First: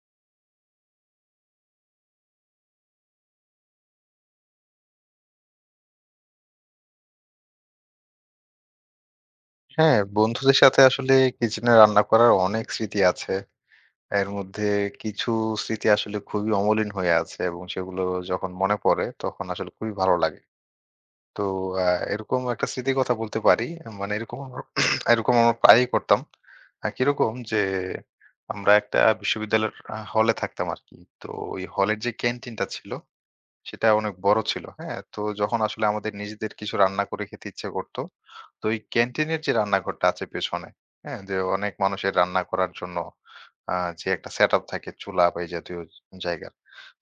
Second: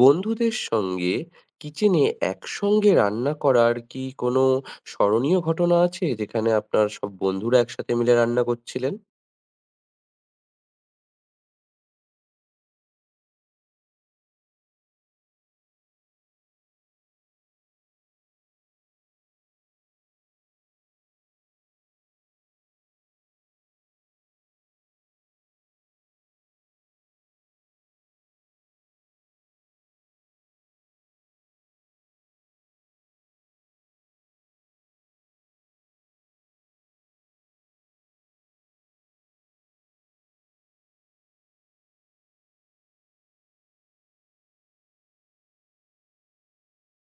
বন্ধুদের সঙ্গে কিচেনে একসঙ্গে রান্না করার কি কোনো স্মরণীয় ঘটনা আছে? যেখানে আপনার সব বন্ধুরা একসাথে মিলে রান্না করছিলেন? হ্যাঁ, বন্ধুদের সাথে আসলে কিচেনে রান্না করার অনেক স্মৃতি আছে। এর মধ্যে কিছু স্মৃতি আসলে খুবই অমলিন হয়ে আছে এবং সেগুলো যখন মনে পড়ে তখন আসলে খুবই ভালো লাগে। তো আ এরকম একটা স্মৃতির কথা বলতে পারি। মানে এরকম আমরা এরকম আমরা প্রায়ই করতাম। কিরকম যে আমরা একটা বিশ্ববিদ্যালয়ের হলে থাকতাম আরকি। তো ওই হলের যে ক্যান্টিনটা ছিল সেটা অনেক বড় ছিল। হ্যাঁ? তো যখন আসলে আমাদের নিজেদের কিছু রান্না করে খেতে ইচ্ছে করত, তো ওই ক্যান্টিনের যে রান্নাঘরটা আছে পেছনে, হ্যাঁ? যে অনেক মানুষের রান্না করার জন্য আ যে একটা সেটআপ থাকে চুলা বা এই জাতীয় জায়গার।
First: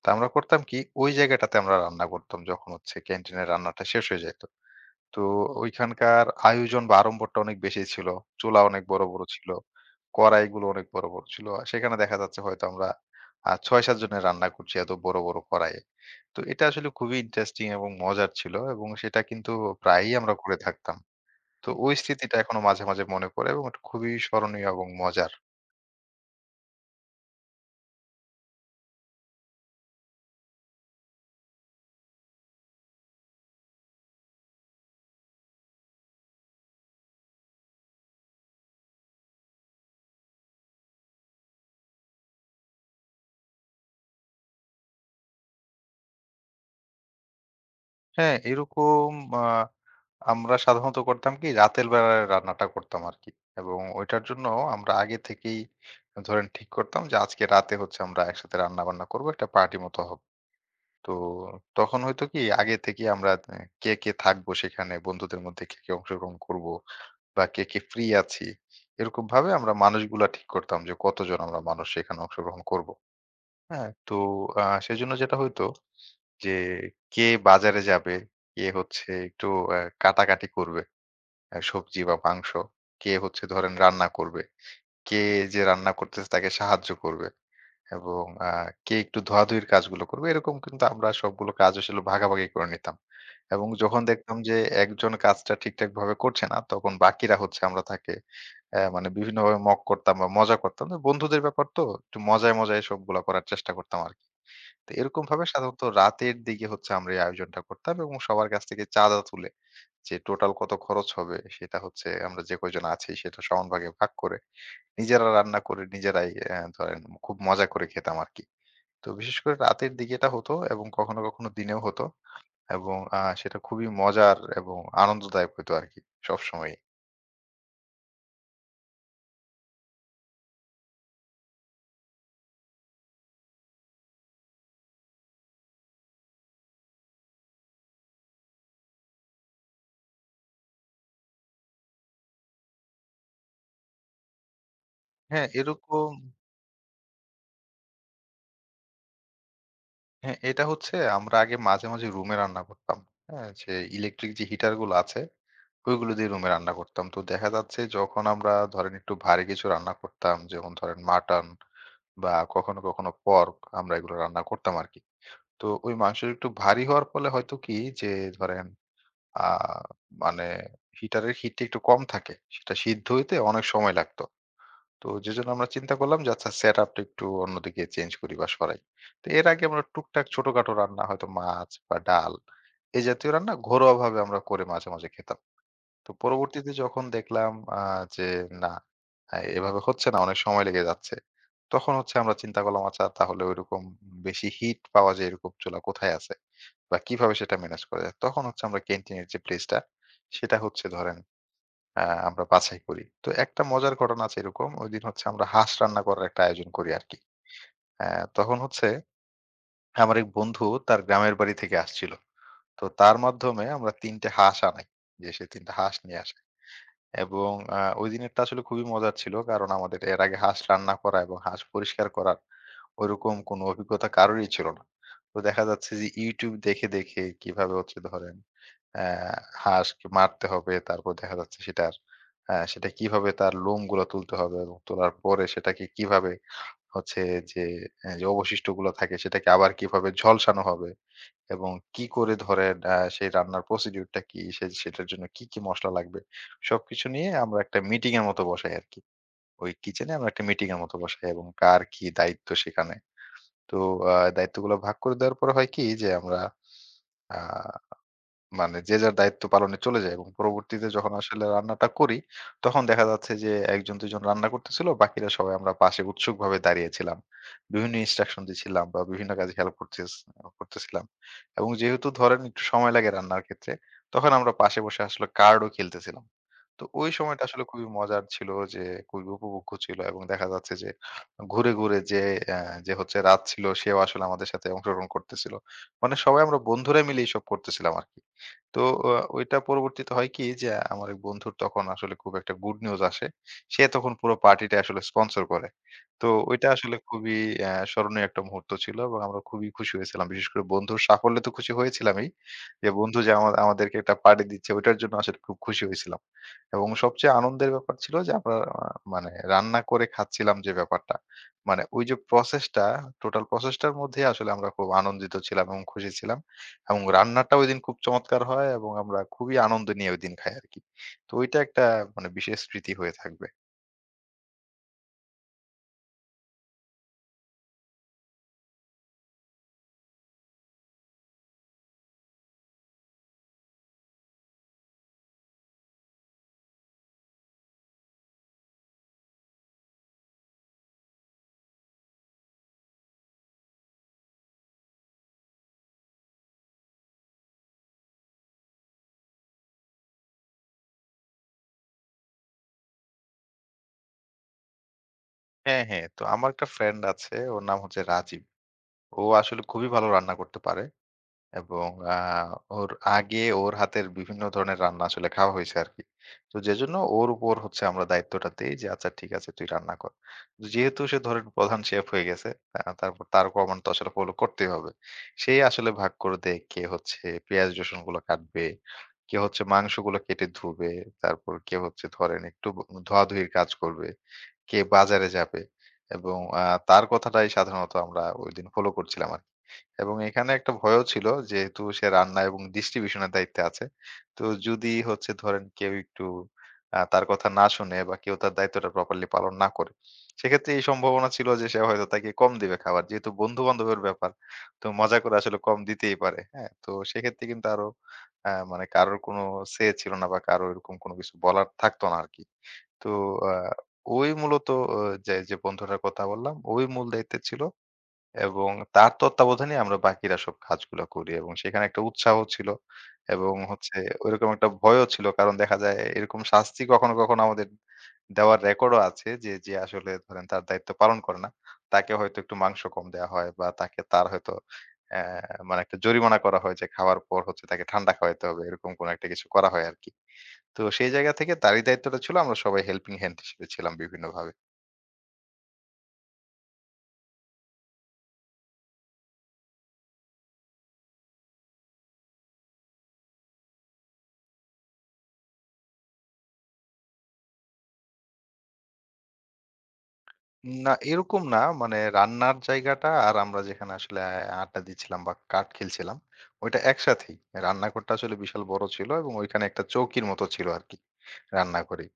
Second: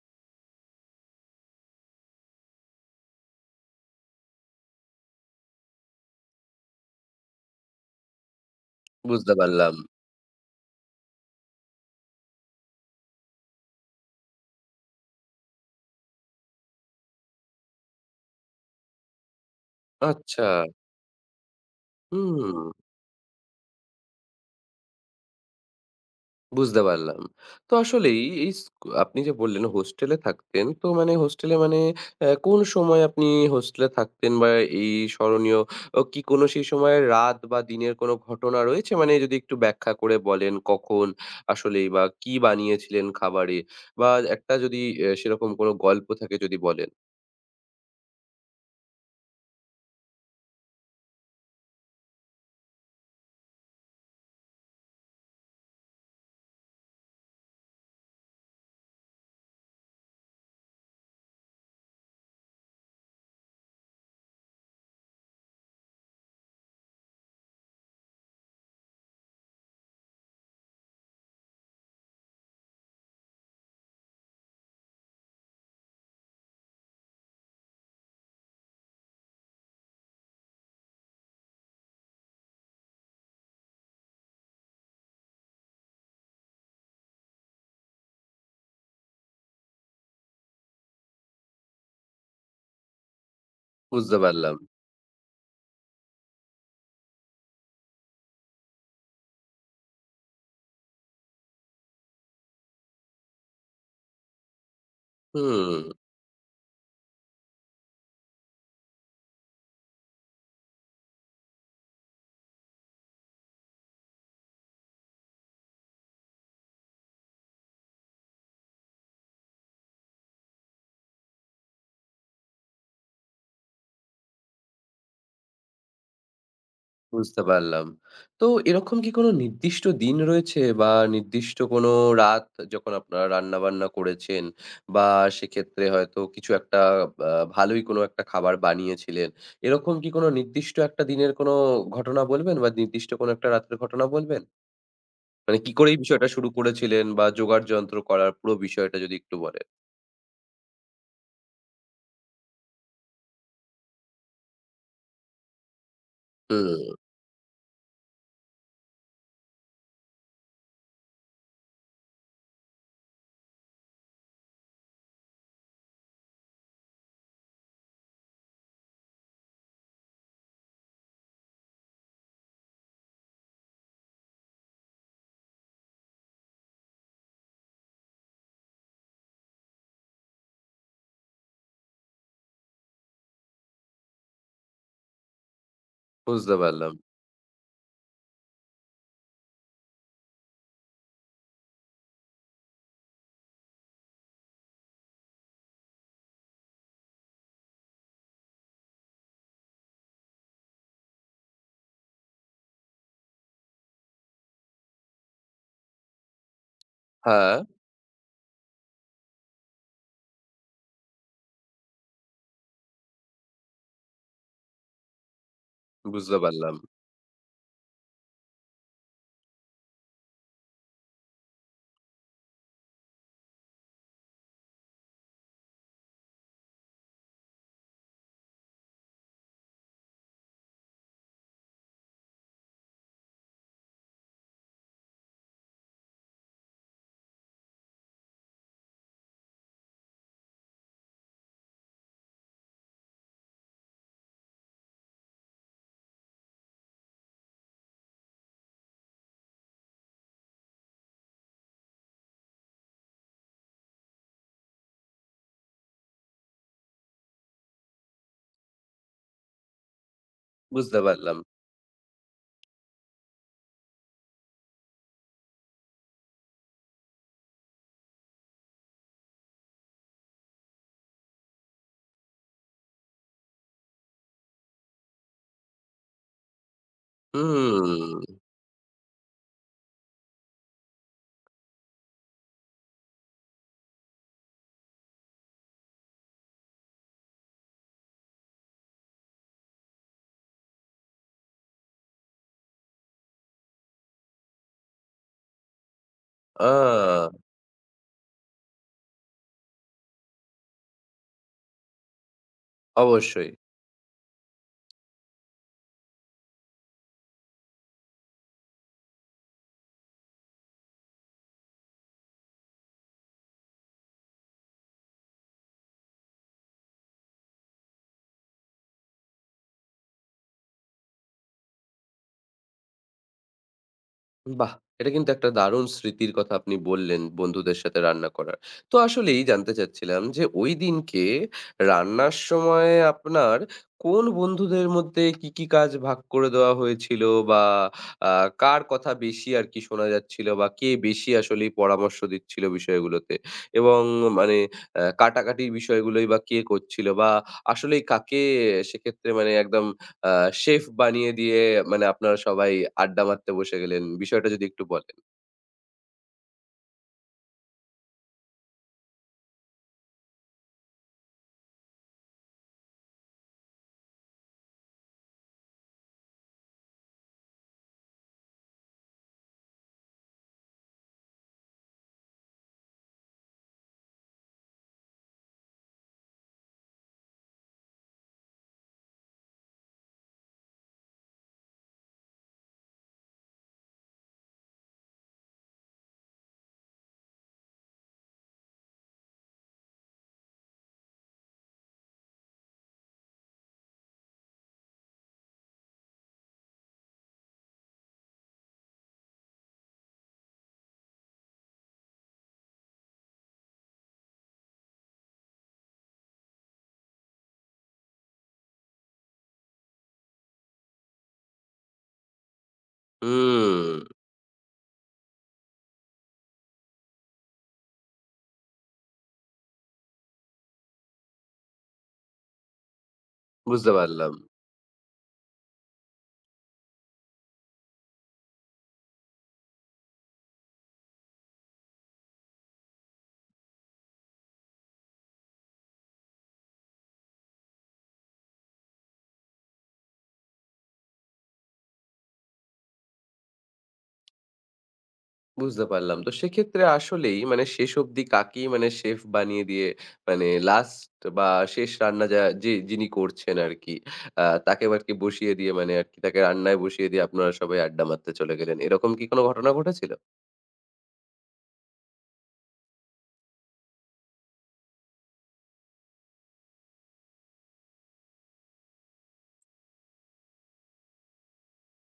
তো আমরা করতাম কি ওই জায়গাটাতে আমরা রান্না করতাম যখন হচ্ছে ক্যান্টিনের রান্নাটা শেষ হয়ে যাইত। তো ওইখানকার আয়োজন বা আড়ম্বরটা অনেক বেশি ছিল। চুলা অনেক বড়, বড় বুঝতে ছিল। পারলাম। কড়াইগুলো অনেক বড়, বড় ছিল। সেখানে দেখা যাচ্ছে হয়তো আমরা ৬-৭ জনের রান্না করছি এত বড়, বড় কড়াইয়ে। তো এটা আসলে খুবই ইন্টারেস্টিং এবং মজার ছিল এবং সেটা কিন্তু প্রায়ই আমরা আচ্ছা, করে থাকতাম। তো ওই স্মৃতিটা হুম। এখনো মাঝে, মাঝে মনে পড়ে এবং এটা খুবই স্মরণীয় এবং মজার। বুঝতে পারলাম। তো আসলেই এই স্কু আপনি যে বললেন হোস্টেলে থাকতেন। তো মানে হোস্টেলে মানে কোন সময় আপনি হোস্টেলে থাকতেন বা এই স্মরণীয় ও কি কোন সেই সময়ের রাত বা দিনের কোন ঘটনা রয়েছে? মানে যদি একটু ব্যাখ্যা করে বলেন কখন আসলেই বা কি বানিয়েছিলেন খাবারে? বা একটা যদি সেরকম কোন গল্প থাকে যদি বলেন? হ্যাঁ, এরকম আ আমরা সাধারণত করতাম কি রাতের বেলায় রান্নাটা করতাম আরকি। এবং ওইটার জন্য আমরা আগে থেকেই ধরেন ঠিক করতাম যে আজকে রাতে হচ্ছে আমরা একসাথে রান্না-বান্না করব, একটা পার্টি মতো হবে। তো তখন হয়তো কি আগে থেকে আমরা কে, কে থাকবো সেখানে, বন্ধুদের মধ্যে কে, কে অংশগ্রহণ করবো বা কে, কে ফ্রি আছি। এরকমভাবে আমরা মানুষগুলা ঠিক করতাম যে কতজন আমরা মানুষ সেখানে অংশগ্রহণ করবো। হ্যাঁ? তো সেজন্য যেটা হইতো যে কে বাজারে যাবে, কে হচ্ছে একটু কাটাকাটি করবে সবজি বা মাংস, কে হচ্ছে ধরেন রান্না করবে। কে যে রান্না করতেছে তাকে সাহায্য করবে এবং কে একটু ধোয়াধুয়ির কাজগুলো করবে। এরকম কিন্তু আমরা সবগুলো কাজ আসলে ভাগাভাগি করে নিতাম। এবং যখন বুঝতে দেখতাম যে পারলাম। একজন কাজটা ঠিকঠাকভাবে করছে না, তখন বাকিরা হচ্ছে আমরা তাকে মানে বিভিন্নভাবে মক করতাম বা মজা করতাম। তো বন্ধুদের ব্যাপার তো একটু মজায়, মজায় সবগুলা করার চেষ্টা করতাম আরকি। তো এরকমভাবে সাধারণত হুম। রাতের দিকে হচ্ছে আমরা এই আয়োজনটা করতাম এবং সবার কাছ থেকে চাঁদা তুলে যে টোটাল কত খরচ হবে সেটা হচ্ছে আমরা যে কয়জন আছি সেটা সমান ভাগে ভাগ করে নিজেরা রান্না করে নিজেরাই ধরেন খুব মজা করে খেতাম আর কি। তো বিশেষ করে রাতের দিকে এটা হতো এবং কখনো কখনো দিনেও হতো এবং সেটা খুবই মজার এবং আনন্দদায়ক হতো আর কি সবসময়। বুঝতে পারলাম। তো এরকম কি কোনো নির্দিষ্ট দিন রয়েছে বা নির্দিষ্ট কোনো রাত যখন আপনারা রান্নাবান্না করেছেন বা সেক্ষেত্রে হয়তো কিছু একটা বা ভালোই কোনো একটা খাবার বানিয়েছিলেন। এরকম কি কোনো নির্দিষ্ট একটা দিনের কোনো ঘটনা বলবেন বা নির্দিষ্ট কোনো একটা রাতের ঘটনা বলবেন? হ্যাঁ, মানে কি করে এই এরকম। বিষয়টা শুরু করেছিলেন বা জোগাড় যন্ত্র করার পুরো বিষয়টা যদি একটু বলেন? হ্যাঁ, এটা হচ্ছে আমরা আগে মাঝে মাঝে রুমে রান্না করতাম। হ্যাঁ, যে ইলেকট্রিক যে হিটার গুলো আছে ওইগুলো দিয়ে রুমে রান্না হুম, করতাম। তো দেখা যাচ্ছে যখন আমরা ধরেন একটু ভারী কিছু রান্না করতাম, যেমন ধরেন মাটন বা কখনো, কখনো পর্ক আমরা এগুলো রান্না করতাম আরকি। তো ওই মাংস একটু ভারী হওয়ার ফলে হয়তো কি যে ধরেন আ মানে হিটারের হিটটা একটু কম থাকে। সেটা সিদ্ধ হইতে অনেক সময় লাগতো। তো যেজন্য আমরা চিন্তা করলাম যে আচ্ছা সেটআপ টা একটু অন্যদিকে চেঞ্জ করি বা সরাই। তো এর আগে আমরা টুকটাক ছোটখাটো রান্না হয়তো মাছ বা ডাল এ জাতীয় রান্না ঘরোয়াভাবে আমরা করে মাঝে, মাঝে খেতাম। তো বুঝতে পরবর্তীতে পারলাম। যখন দেখলাম আ যে না, এভাবে হচ্ছে না, অনেক সময় লেগে যাচ্ছে। তখন হচ্ছে আমরা চিন্তা করলাম আচ্ছা তাহলে ওইরকম বেশি হিট পাওয়া যায় এরকম চুলা কোথায় আছে? বা কিভাবে সেটা ম্যানেজ করা যায়? তখন হচ্ছে আমরা ক্যান্টিনের যে প্লেসটা সেটা হচ্ছে ধরেন আ আমরা বাছাই করি। তো একটা মজার ঘটনা আছে এরকম। ঐদিন হচ্ছে আমরা হাঁস রান্না করার একটা আয়োজন করি আরকি। হ্যাঁ, অ্যা তখন হচ্ছে আমার এক বন্ধু তার গ্রামের বাড়ি থেকে আসছিল। তো তার মাধ্যমে আমরা ৩ টে হাঁস আনাই। যে সে ৩ টা হাঁস নিয়ে বুঝতে আসে। পারলাম, এবং ওই দিনেরটা আসলে খুবই মজার ছিল। কারণ আমাদের এর আগে হাঁস রান্না করা এবং হাঁস পরিষ্কার করার ওইরকম কোনো অভিজ্ঞতা কারোরই ছিল না। তো দেখা যাচ্ছে যে YouTube দেখে, দেখে কিভাবে হচ্ছে ধরেন অ্যা হাঁসকে মারতে হবে। তারপর দেখা যাচ্ছে সেটার সেটা কিভাবে তার লোমগুলা তুলতে হবে এবং তোলার পরে সেটাকে কিভাবে হচ্ছে যে যে অবশিষ্টগুলো থাকে সেটাকে আবার কিভাবে ঝলসানো হবে। এবং কি করে ধরেন সেই রান্নার procedure টা কি? সে সেটার জন্য কি, কি মসলা লাগবে? সবকিছু নিয়ে আমরা একটা মিটিং এর মতো বসাই আরকি। ওই কিচেনে আমরা একটা মিটিং এর মতো বসাই এবং কার কি দায়িত্ব সেখানে। তো দায়িত্বগুলো ভাগ করে দেওয়ার পরে হয় কি যে আমরা আ মানে যে যার দায়িত্ব পালনে চলে যায় এবং পরবর্তীতে বুঝতে যখন পারলাম। আসলে রান্নাটা করি, তখন দেখা যাচ্ছে যে ১ জন ২ জন রান্না করতেছিল, বাকিরা সবাই আমরা পাশে উৎসুকভাবে দাঁড়িয়েছিলাম। বিভিন্ন ইনস্ট্রাকশন দিচ্ছিলাম বা বিভিন্ন কাজে হেল্প করতেছ করতেছিলাম। এবং যেহেতু ধরেন একটু সময় লাগে রান্নার ক্ষেত্রে, তখন আমরা পাশে বসে আসলে কার্ডও খেলতেছিলাম। তো ওই সময়টা আসলে খুবই মজার হুম, ছিল যে খুবই উপভোগ্য ছিল এবং দেখা যাচ্ছে যে ঘুরে, ঘুরে যে অ্যা যে হচ্ছে রাত ছিল সেও আসলে আমাদের সাথে অংশগ্রহণ করতেছিল। মানে সবাই আমরা বন্ধুরা মিলে এসব করতেছিলাম আরকি। তো আ ওইটা পরবর্তীতে হয় কি যে আমার এক বন্ধুর তখন আসলে খুব একটা গুড নিউজ আসে। সে তখন পুরো পার্টিটা আসলে স্পন্সর করে। তো ওইটা আসলে আ খুবই স্মরণীয় একটা মুহূর্ত ছিল এবং আমরা খুবই খুশি হয়েছিলাম। বিশেষ করে বন্ধুর সাফল্যে তো খুশি হয়েছিলামই। যে বন্ধু যে অবশ্যই। আমাদেরকে একটা পার্টি দিচ্ছে ওইটার জন্য আসলে খুব খুশি হয়েছিলাম। এবং সবচেয়ে আনন্দের ব্যাপার ছিল যে আমরা মানে রান্না করে খাচ্ছিলাম যে ব্যাপারটা। মানে ওই যে প্রসেসটা টোটাল প্রসেসটার মধ্যেই আসলে আমরা খুব আনন্দিত ছিলাম এবং খুশি ছিলাম। এবং রান্নাটা ঐদিন খুব চমৎকার হয় এবং আমরা খুবই আনন্দ নিয়ে ঐদিন খাই আরকি। তো ঐটা একটা মানে বিশেষ স্মৃতি হয়ে থাকবে। বাহ! এটা কিন্তু একটা দারুণ স্মৃতির কথা আপনি বললেন, বন্ধুদের সাথে রান্না করার। তো আসলেই জানতে চাচ্ছিলাম যে ঐদিনকে রান্নার সময় আপনার কোন বন্ধুদের মধ্যে কি, কি কাজ ভাগ করে দেওয়া হয়েছিল বা আ কার কথা বেশি আরকি শোনা যাচ্ছিল বা কে বেশি আসলেই পরামর্শ দিচ্ছিল বিষয়গুলোতে? এবং মানে কাটাকাটির বিষয়গুলোই বা কে করছিল বা আসলেই কাকে সেক্ষেত্রে মানে একদম আ শেফ বানিয়ে দিয়ে মানে আপনারা সবাই আড্ডা মারতে বসে গেলেন। বিষয়টা যদি একটু বলেন? হ্যাঁ, হ্যাঁ। তো আমার একটা ফ্রেন্ড আছে ওর নাম হচ্ছে রাজীব। ও আসলে খুবই ভালো রান্না করতে পারে। এবং আ ওর আগে ওর হাতের বিভিন্ন ধরনের রান্না আসলে খাওয়া হইছে আরকি। তো যেজন্য ওর উপর হচ্ছে আমরা দায়িত্বটা দেই যে, "আচ্ছা ঠিক আছে তুই রান্না কর।" তো যেহেতু সে ধরেন প্রধান শেফ হয়ে গেছে, তারপর তার কমান্ড তো আসলে ফলো করতেই হবে। সেই আসলে ভাগ করে দেয় কে হচ্ছে পেঁয়াজ রসুনগুলো কাটবে, কে হচ্ছে মাংসগুলো কেটে ধুবে, তারপর কে হচ্ছে ধরেন একটু ব ধোয়াধুয়ির কাজ করবে, কে বাজারে যাবে এবং তার কথাটাই সাধারণত আমরা ঐদিন ফলো করছিলাম আরকি। এবং এখানে একটা ভয়ও ছিল যেহেতু সে রান্না এবং ডিস্ট্রিবিউশনের দায়িত্বে আছে। তো যদি হচ্ছে ধরেন কেউ একটু তার কথা না শুনে বা কেউ তার দায়িত্বটা প্রপারলি পালন না করে, সেক্ষেত্রে এই সম্ভাবনা ছিল যে সে হয়তো তাকে কম দিবে খাবার। যেহেতু বন্ধু-বান্ধবের ব্যাপার, তো মজা করে আসলে কম দিতেই পারে। হ্যাঁ? তো সেক্ষেত্রে কিন্তু আরো মানে কারোর কোনো say ছিল না বা কারো এরকম কোনো কিছু বলার থাকতো না আরকি। তো আ হুম, ওই মূলত অ যে, যে বন্ধুটার কথা বললাম, ওই মূল দায়িত্বে ছিল। এবং তার তত্ত্বাবধানেই আমরা বাকিরা সব কাজগুলো করি এবং সেখানে একটা উৎসাহ ছিল এবং বুঝতে হচ্ছে পারলাম, ওইরকম একটা ভয়ও ছিল। কারণ দেখা যায় এরকম শাস্তি কখনো, কখনো আমাদের দেওয়ার রেকর্ডও আছে যে আসলে ধরেন তার দায়িত্ব পালন করে না। তাকে হয়তো একটু মাংস কম দেয়া হয় বা তাকে তার হয়তো অ্যা মানে একটা জরিমানা করা হয় যে খাওয়ার পর হচ্ছে তাকে ঠান্ডা খাওয়াইতে হবে। এরকম কোনো একটা কিছু করা হয় আরকি। তো সেই জায়গা থেকে তারই দায়িত্বটা ছিল। আমরা সবাই হেল্পিং হ্যান্ড হিসেবে ছিলাম বিভিন্নভাবে। বুঝতে পারলাম। তো সেক্ষেত্রে আসলেই মানে শেষ অবধি কাকেই মানে শেফ বানিয়ে দিয়ে মানে লাস্ট বা শেষ রান্না যা যে যিনি করছেন আরকি, তাকে আরকি বসিয়ে দিয়ে মানে আরকি তাকে রান্নায় বসিয়ে দিয়ে আপনারা সবাই আড্ডা মারতে চলে গেলেন। এরকম কি কোনো ঘটনা ঘটেছিল? না, এরকম না। মানে রান্নার জায়গাটা আর আমরা যেখানে আসলে আড্ডা দিচ্ছিলাম বা কার্ড খেলছিলাম, ওইটা একসাথেই। রান্নাঘরটা আসলে বিশাল বড় ছিল এবং ওইখানে একটা চৌকির মতো ছিল আরকি রান্নাঘরেই।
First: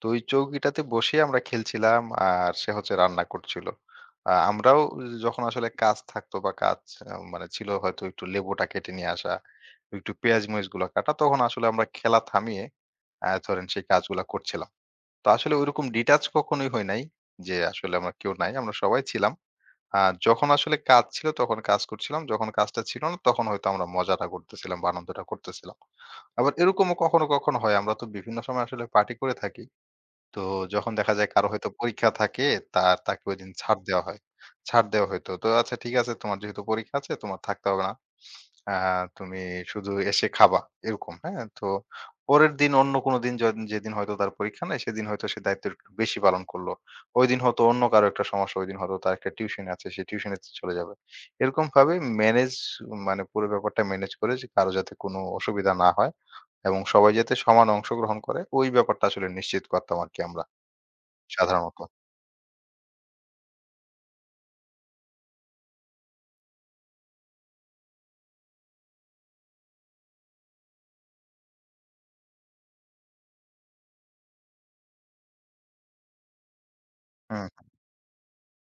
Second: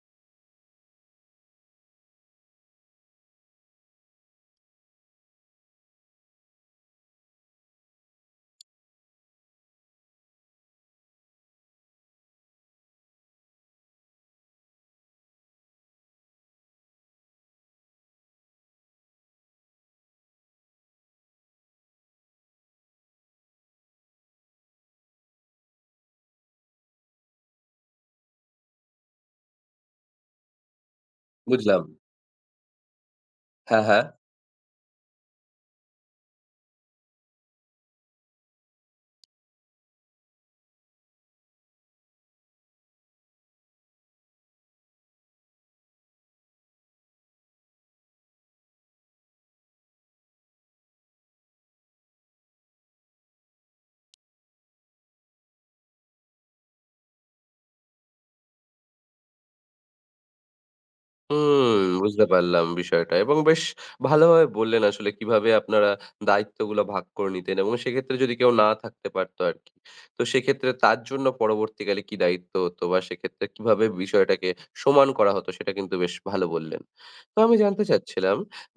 তো ওই চৌকিটাতে বসে আমরা খেলছিলাম আর সে হচ্ছে রান্না করছিল। আমরাও যখন আসলে কাজ থাকতো বা কাজ মানে ছিল হয়তো একটু লেবুটা কেটে নিয়ে আসা, একটু পেঁয়াজ-মরিচগুলা কাটা, তখন আসলে আমরা খেলা থামিয়ে ধরেন সেই কাজগুলা করছিলাম। তো আসলে ঐরকম ডিটাচ কখনোই হই নাই যে আসলে আমরা কেউ নাই। আমরা সবাই ছিলাম। আ যখন আসলে কাজ ছিল তখন কাজ করছিলাম। যখন কাজটা ছিল না তখন হয়তো আমরা মজাটা করতেছিলাম বা আনন্দটা করতেছিলাম। আবার এরকমও কখনো, কখনো হয় আমরা তো বিভিন্ন সময় আসলে পার্টি করে থাকি। তো যখন দেখা যায় কারো হয়তো বুঝলাম। পরীক্ষা থাকে তাকে ঐদিন ছাড় হ্যাঁ, দেওয়া হ্যাঁ। হয়। ছাড় দেওয়া হয়তো। তো আচ্ছা ঠিক আছে তোমার যেহেতু পরীক্ষা আছে তোমার থাকতে হবে না। তুমি শুধু এসে খাবা এরকম, হ্যাঁ? তো পরের দিন অন্য কোনো দিন য যেদিন হয়তো তার পরীক্ষা নাই সেদিন হয়তো সে দায়িত্ব একটু বেশি পালন করলো। ওইদিন হয়তো অন্য কারো একটা সমস্যা, ওইদিন হয়তো তার একটা টিউশন আছে, সে টিউশনে চলে যাবে। এরকম ভাবে ম্যানেজ মানে পুরো ব্যাপারটা ম্যানেজ করে যে কারো যাতে কোনো অসুবিধা না হয় এবং সবাই যাতে সমান অংশগ্রহণ করে ওই ব্যাপারটা আসলে নিশ্চিত করতাম আরকি আমরা সাধারণত। হুম, বুঝতে পারলাম বিষয়টা এবং বেশ ভালোভাবে বললেন আসলে কিভাবে আপনারা দায়িত্বগুলো ভাগ করে নিতেন এবং সেক্ষেত্রে যদি কেউ না থাকতে পারতো আরকি। তো সেক্ষেত্রে তার জন্য পরবর্তীকালে কি দায়িত্ব হতো বা সেক্ষেত্রে কিভাবে বিষয়টাকে সমান করা হতো সেটা কিন্তু বেশ ভালো বললেন। তো আমি হুম। জানতে চাচ্ছিলাম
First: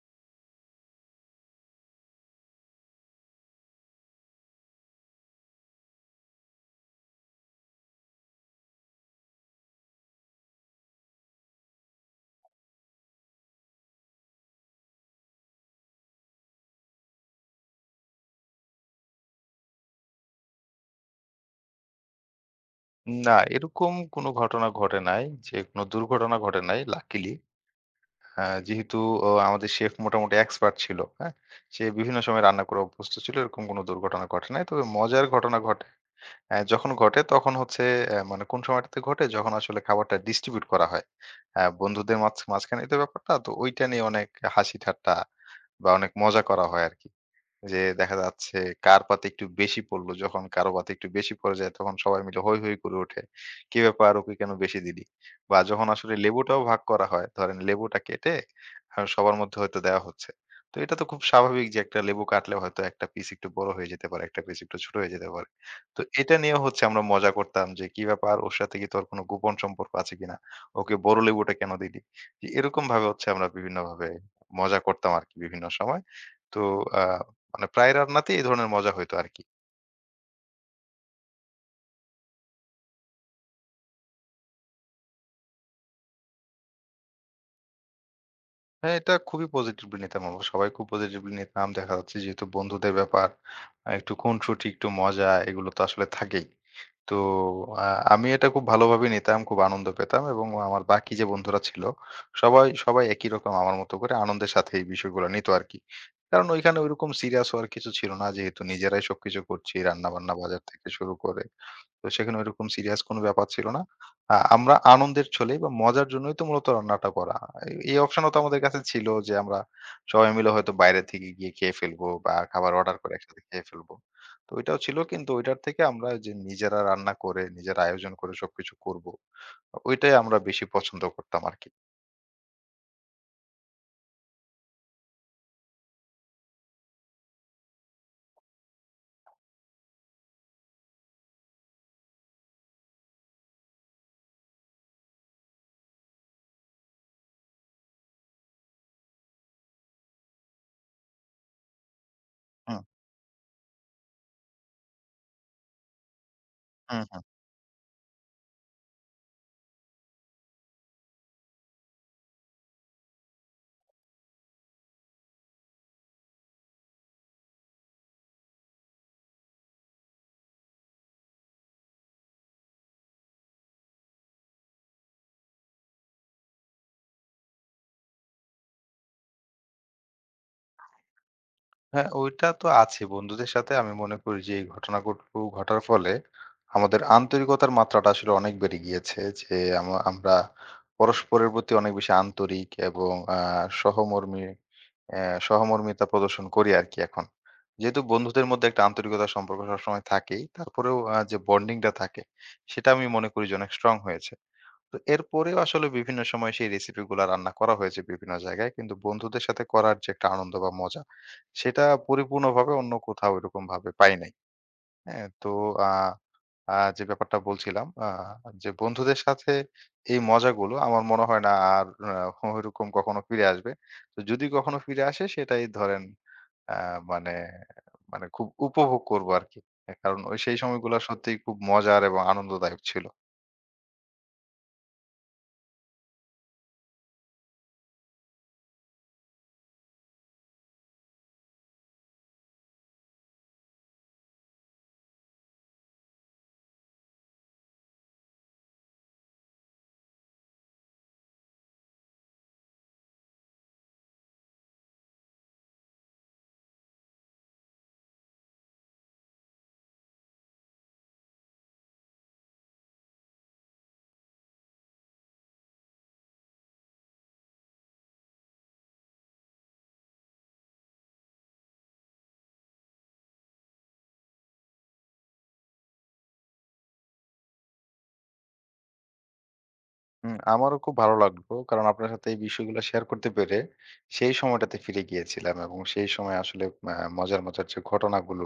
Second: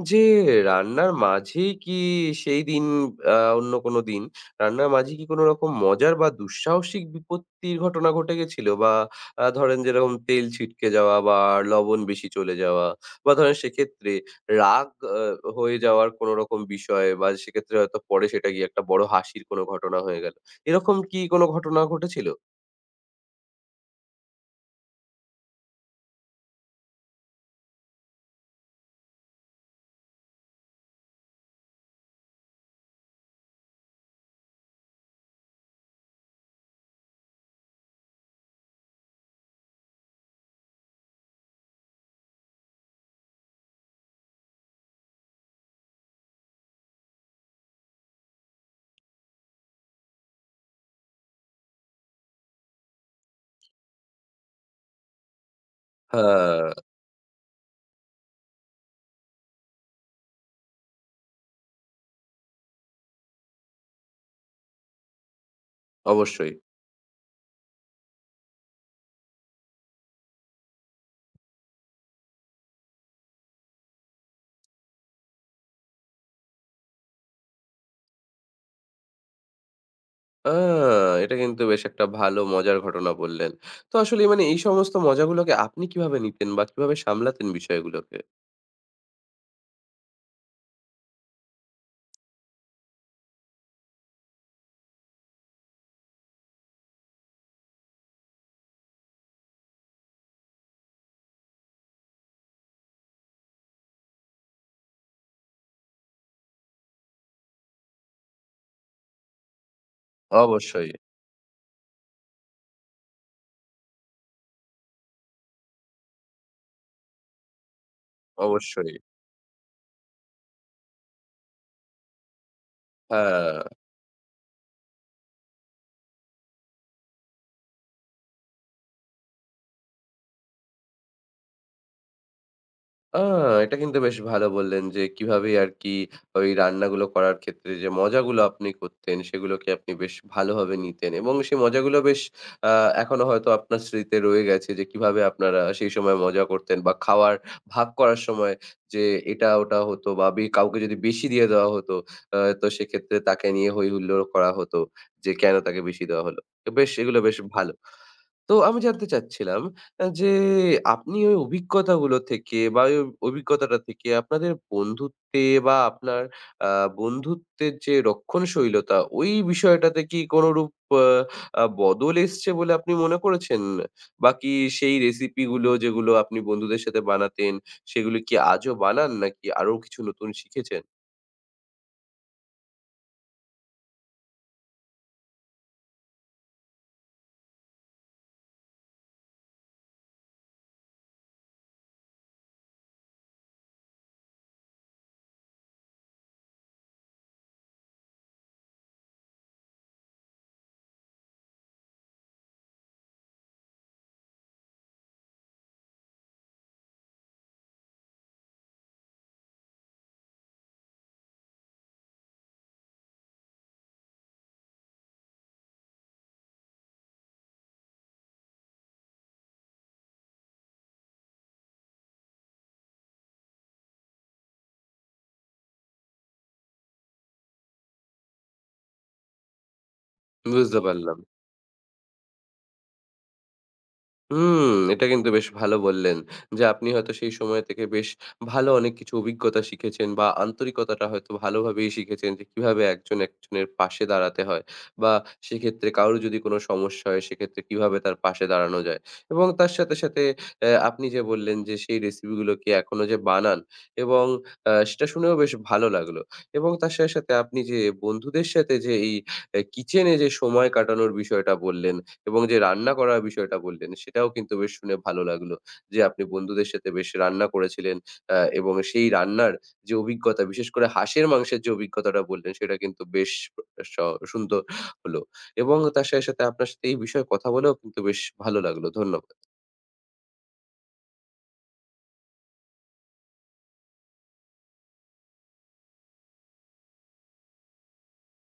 যে রান্নার মাঝেই কি সেই দিন অন্য কোনো দিন রান্নার মাঝে কি কোনো রকম মজার বা দুঃসাহসিক বিপত্তির ঘটনা ঘটে গেছিল বা ধরেন যেরকম তেল ছিটকে যাওয়া বা লবণ বেশি চলে যাওয়া বা ধরেন সেক্ষেত্রে রাগ আ হয়ে যাওয়ার কোনো রকম বিষয় বা সেক্ষেত্রে হয়তো পরে সেটা গিয়ে একটা বড় হাসির কোনো ঘটনা হয়ে গেল। এরকম কি কোনো ঘটনা ঘটেছিল? না, এরকম কোনো ঘটনা ঘটে নাই যে কোনো দুর্ঘটনা ঘটে নাই লাকিলি। হ্যাঁ, যেহেতু আমাদের শেফ মোটামুটি এক্সপার্ট ছিল, হ্যাঁ? সে বিভিন্ন সময় রান্না করে অভ্যস্ত ছিল। এরকম কোনো দুর্ঘটনা ঘটে নাই। তবে মজার ঘটনা ঘটে যখন ঘটে তখন হচ্ছে মানে কোন সময়টাতে ঘটে? যখন আসলে খাবারটা ডিস্ট্রিবিউট করা হয়। বন্ধুদের মাঝখানে তো ব্যাপারটা। তো ঐটা নিয়ে অনেক হাসি ঠাট্টা বা অনেক মজা করা হয় আরকি। যে দেখা যাচ্ছে কার পাতে একটু বেশি পড়লো, যখন কারো পাতে একটু বেশি পড়ে যায় তখন সবাই মিলে হৈ, হৈ করে ওঠে। "কি ব্যাপার ওকে কেন বেশি দিলি?" বা যখন আসলে লেবুটাও হ্যাঁ, ভাগ করা হয়, ধরেন লেবুটা কেটে সবার মধ্যে হয়তো দেওয়া হচ্ছে। তো এটা তো খুব স্বাভাবিক যে একটা লেবু কাটলে হয়তো একটা পিস একটু বড় হয়ে যেতে পারে, একটা পিস একটু ছোট হয়ে যেতে পারে। তো এটা অবশ্যই। নিয়েও হচ্ছে আমরা মজা করতাম যে, "কি ব্যাপার ওর সাথে কি তোর কোনো গোপন সম্পর্ক আছে কিনা? ওকে বড় লেবুটা কেন দিলি?" যে এরকম ভাবে হচ্ছে আমরা বিভিন্নভাবে মজা করতাম আরকি বিভিন্ন সময়। তো আ মানে প্রায় রান্নাতেই এই ধরনের মজা হইতো আরকি। আ এটা কিন্তু বেশ একটা ভালো মজার ঘটনা বললেন। তো আসলে মানে এই সমস্ত মজাগুলোকে আপনি কিভাবে নিতেন বা কিভাবে সামলাতেন বিষয়গুলোকে? হ্যাঁ, এটা খুবই পজিটিভলি নিতাম আমরা। সবাই খুব পজিটিভলি নিতাম। দেখা যাচ্ছে যেহেতু বন্ধুদের ব্যাপার, একটু খুনসুটি, একটু মজা এগুলো তো আসলে থাকেই। তো আ আমি এটা খুব ভালোভাবে নিতাম, খুব আনন্দ পেতাম এবং আমার বাকি যে বন্ধুরা ছিল সবাই, সবাই একই রকম আমার মতো করে আনন্দের সাথে এই বিষয়গুলো নিত আরকি। কারণ ওইখানে ওইরকম সিরিয়াস হওয়ার কিছু ছিল না যেহেতু নিজেরাই সবকিছু করছি রান্না-বান্না, বাজার থেকে অবশ্যই, শুরু করে। তো সেখানে ওইরকম সিরিয়াস কোনো ব্যাপার ছিল না। আমরা আনন্দের ছলেই বা মজার জন্যই তো মূলত রান্নাটা করা। এই এই অপশনও তো আমাদের কাছে অবশ্যই। ছিল যে আমরা সবাই মিলে হয়তো বাইরে থেকে গিয়ে খেয়ে ফেলবো বা খাবার অর্ডার করে একসাথে হ্যাঁ। খেয়ে ফেলবো। তো ওইটাও ছিল কিন্তু ওইটার থেকে আমরা যে নিজেরা রান্না করে, নিজেরা আয়োজন করে সবকিছু করব। ওইটাই আমরা বেশি পছন্দ করতাম আরকি। আ এটা কিন্তু বেশ ভালো বললেন যে, কিভাবে আরকি ওই রান্নাগুলো করার ক্ষেত্রে যে মজাগুলো আপনি করতেন, সেগুলোকে আপনি বেশ ভালোভাবে নিতেন এবং সেই মজাগুলো বেশ আ এখনো হয়তো আপনার স্মৃতিতে রয়ে গেছে যে, কিভাবে আপনারা সেই সময় মজা করতেন বা খাওয়ার ভাগ করার সময় যে এটা ওটা হতো বা কাউকে যদি বেশি দিয়ে দেওয়া হতো, তো হুম, সেক্ষেত্রে তাকে নিয়ে হই হুল্লোড় করা হতো যে, কেন তাকে বেশি দেওয়া হলো। তো বেশ এগুলো হুম। বেশ ভালো। তো আমি জানতে চাচ্ছিলাম যে আপনি ওই অভিজ্ঞতাগুলো থেকে বা ওই অভিজ্ঞতাটা থেকে আপনাদের বন্ধুত্বে বা আপনার আ বন্ধুত্বের যে রক্ষণশীলতা, ওই বিষয়টাতে কি কোনরূপ আ আ বদল এসছে বলে আপনি মনে করেছেন? বা কি সেই রেসিপিগুলো যেগুলো আপনি বন্ধুদের সাথে বানাতেন, সেগুলো কি আজও বানান নাকি আরো কিছু নতুন শিখেছেন? হ্যাঁ, ওইটা তো আছে। বন্ধুদের সাথে আমি মনে করি যে এই ঘটনা ঘটু ঘটার ফলে আমাদের আন্তরিকতার মাত্রাটা আসলে অনেক বেড়ে গিয়েছে। যে আমরা পরস্পরের প্রতি অনেক বেশি আন্তরিক এবং সহমর্মী সহমর্মিতা প্রদর্শন করি আরকি এখন। যেহেতু বন্ধুদের মধ্যে একটা আন্তরিকতার সম্পর্ক সবসময় থাকেই, তারপরেও যে বন্ডিংটা থাকে সেটা আমি মনে করি যে অনেক স্ট্রং হয়েছে। তো এরপরেও আসলে বিভিন্ন সময় সেই রেসিপি গুলা রান্না করা হয়েছে বিভিন্ন জায়গায়। কিন্তু বন্ধুদের সাথে করার যে একটা আনন্দ বা মজা, সেটা পরিপূর্ণভাবে অন্য কোথাও এরকম ভাবে পাই নাই। হ্যাঁ? তো আ আ যে ব্যাপারটা বলছিলাম যে বন্ধুদের সাথে এই মজাগুলো আমার মনে হয় না আর ওইরকম কখনো ফিরে আসবে। তো যদি কখনো ফিরে আসে সেটাই ধরেন আ মানে মানে খুব উপভোগ করবো আরকি। কারণ সেই বুঝতে সময়গুলো পারলাম। সত্যিই খুব মজার এবং আনন্দদায়ক ছিল। হুম, এটা কিন্তু বেশ ভালো বললেন যে, আপনি হয়তো সেই সময় থেকে বেশ ভালো অনেক কিছু অভিজ্ঞতা শিখেছেন বা আন্তরিকতাটা হয়তো ভালোভাবেই শিখেছেন যে, কিভাবে একজন একজনের পাশে দাঁড়াতে হয় বা সেক্ষেত্রে কারোর যদি কোনো সমস্যা হয়, সেক্ষেত্রে কিভাবে তার পাশে দাঁড়ানো যায় এবং তার সাথে, সাথে আপনি যে বললেন যে, সেই রেসিপিগুলোকে এখনো যে বানান এবং সেটা শুনেও বেশ ভালো লাগলো এবং তার সাথে, সাথে আপনি যে বন্ধুদের সাথে যে এই কিচেনে যে সময় কাটানোর বিষয়টা বললেন এবং যে রান্না করার বিষয়টা বললেন সেটাও কিন্তু বেশ শুনে ভালো লাগলো। যে আপনি বন্ধুদের সাথে বেশ রান্না করেছিলেন এবং সেই রান্নার যে অভিজ্ঞতা বিশেষ করে হাঁসের মাংসের যে অভিজ্ঞতাটা বললেন সেটা কিন্তু বেশ স সুন্দর হলো এবং তার সাথে, সাথে আপনার সাথে এই বিষয়ে কথা বলেও কিন্তু বেশ ভালো লাগলো। ধন্যবাদ। হুম, আমারও খুব ভালো লাগলো। কারণ আপনার সাথে এই বিষয়গুলো শেয়ার করতে পেরে সেই সময়টাতে ফিরে গিয়েছিলাম এবং সেই সময় আসলে মজার, মজার যে ঘটনাগুলো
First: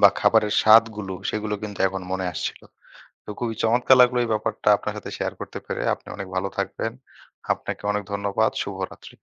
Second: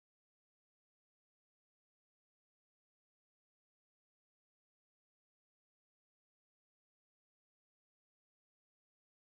বা খাবারের স্বাদগুলো সেগুলো কিন্তু এখন মনে আসছিল। তো খুবই চমৎকার লাগলো এই ব্যাপারটা আপনার সাথে শেয়ার করতে পেরে। আপনি অনেক ভালো থাকবেন। আপনাকে অনেক ধন্যবাদ। শুভরাত্রি।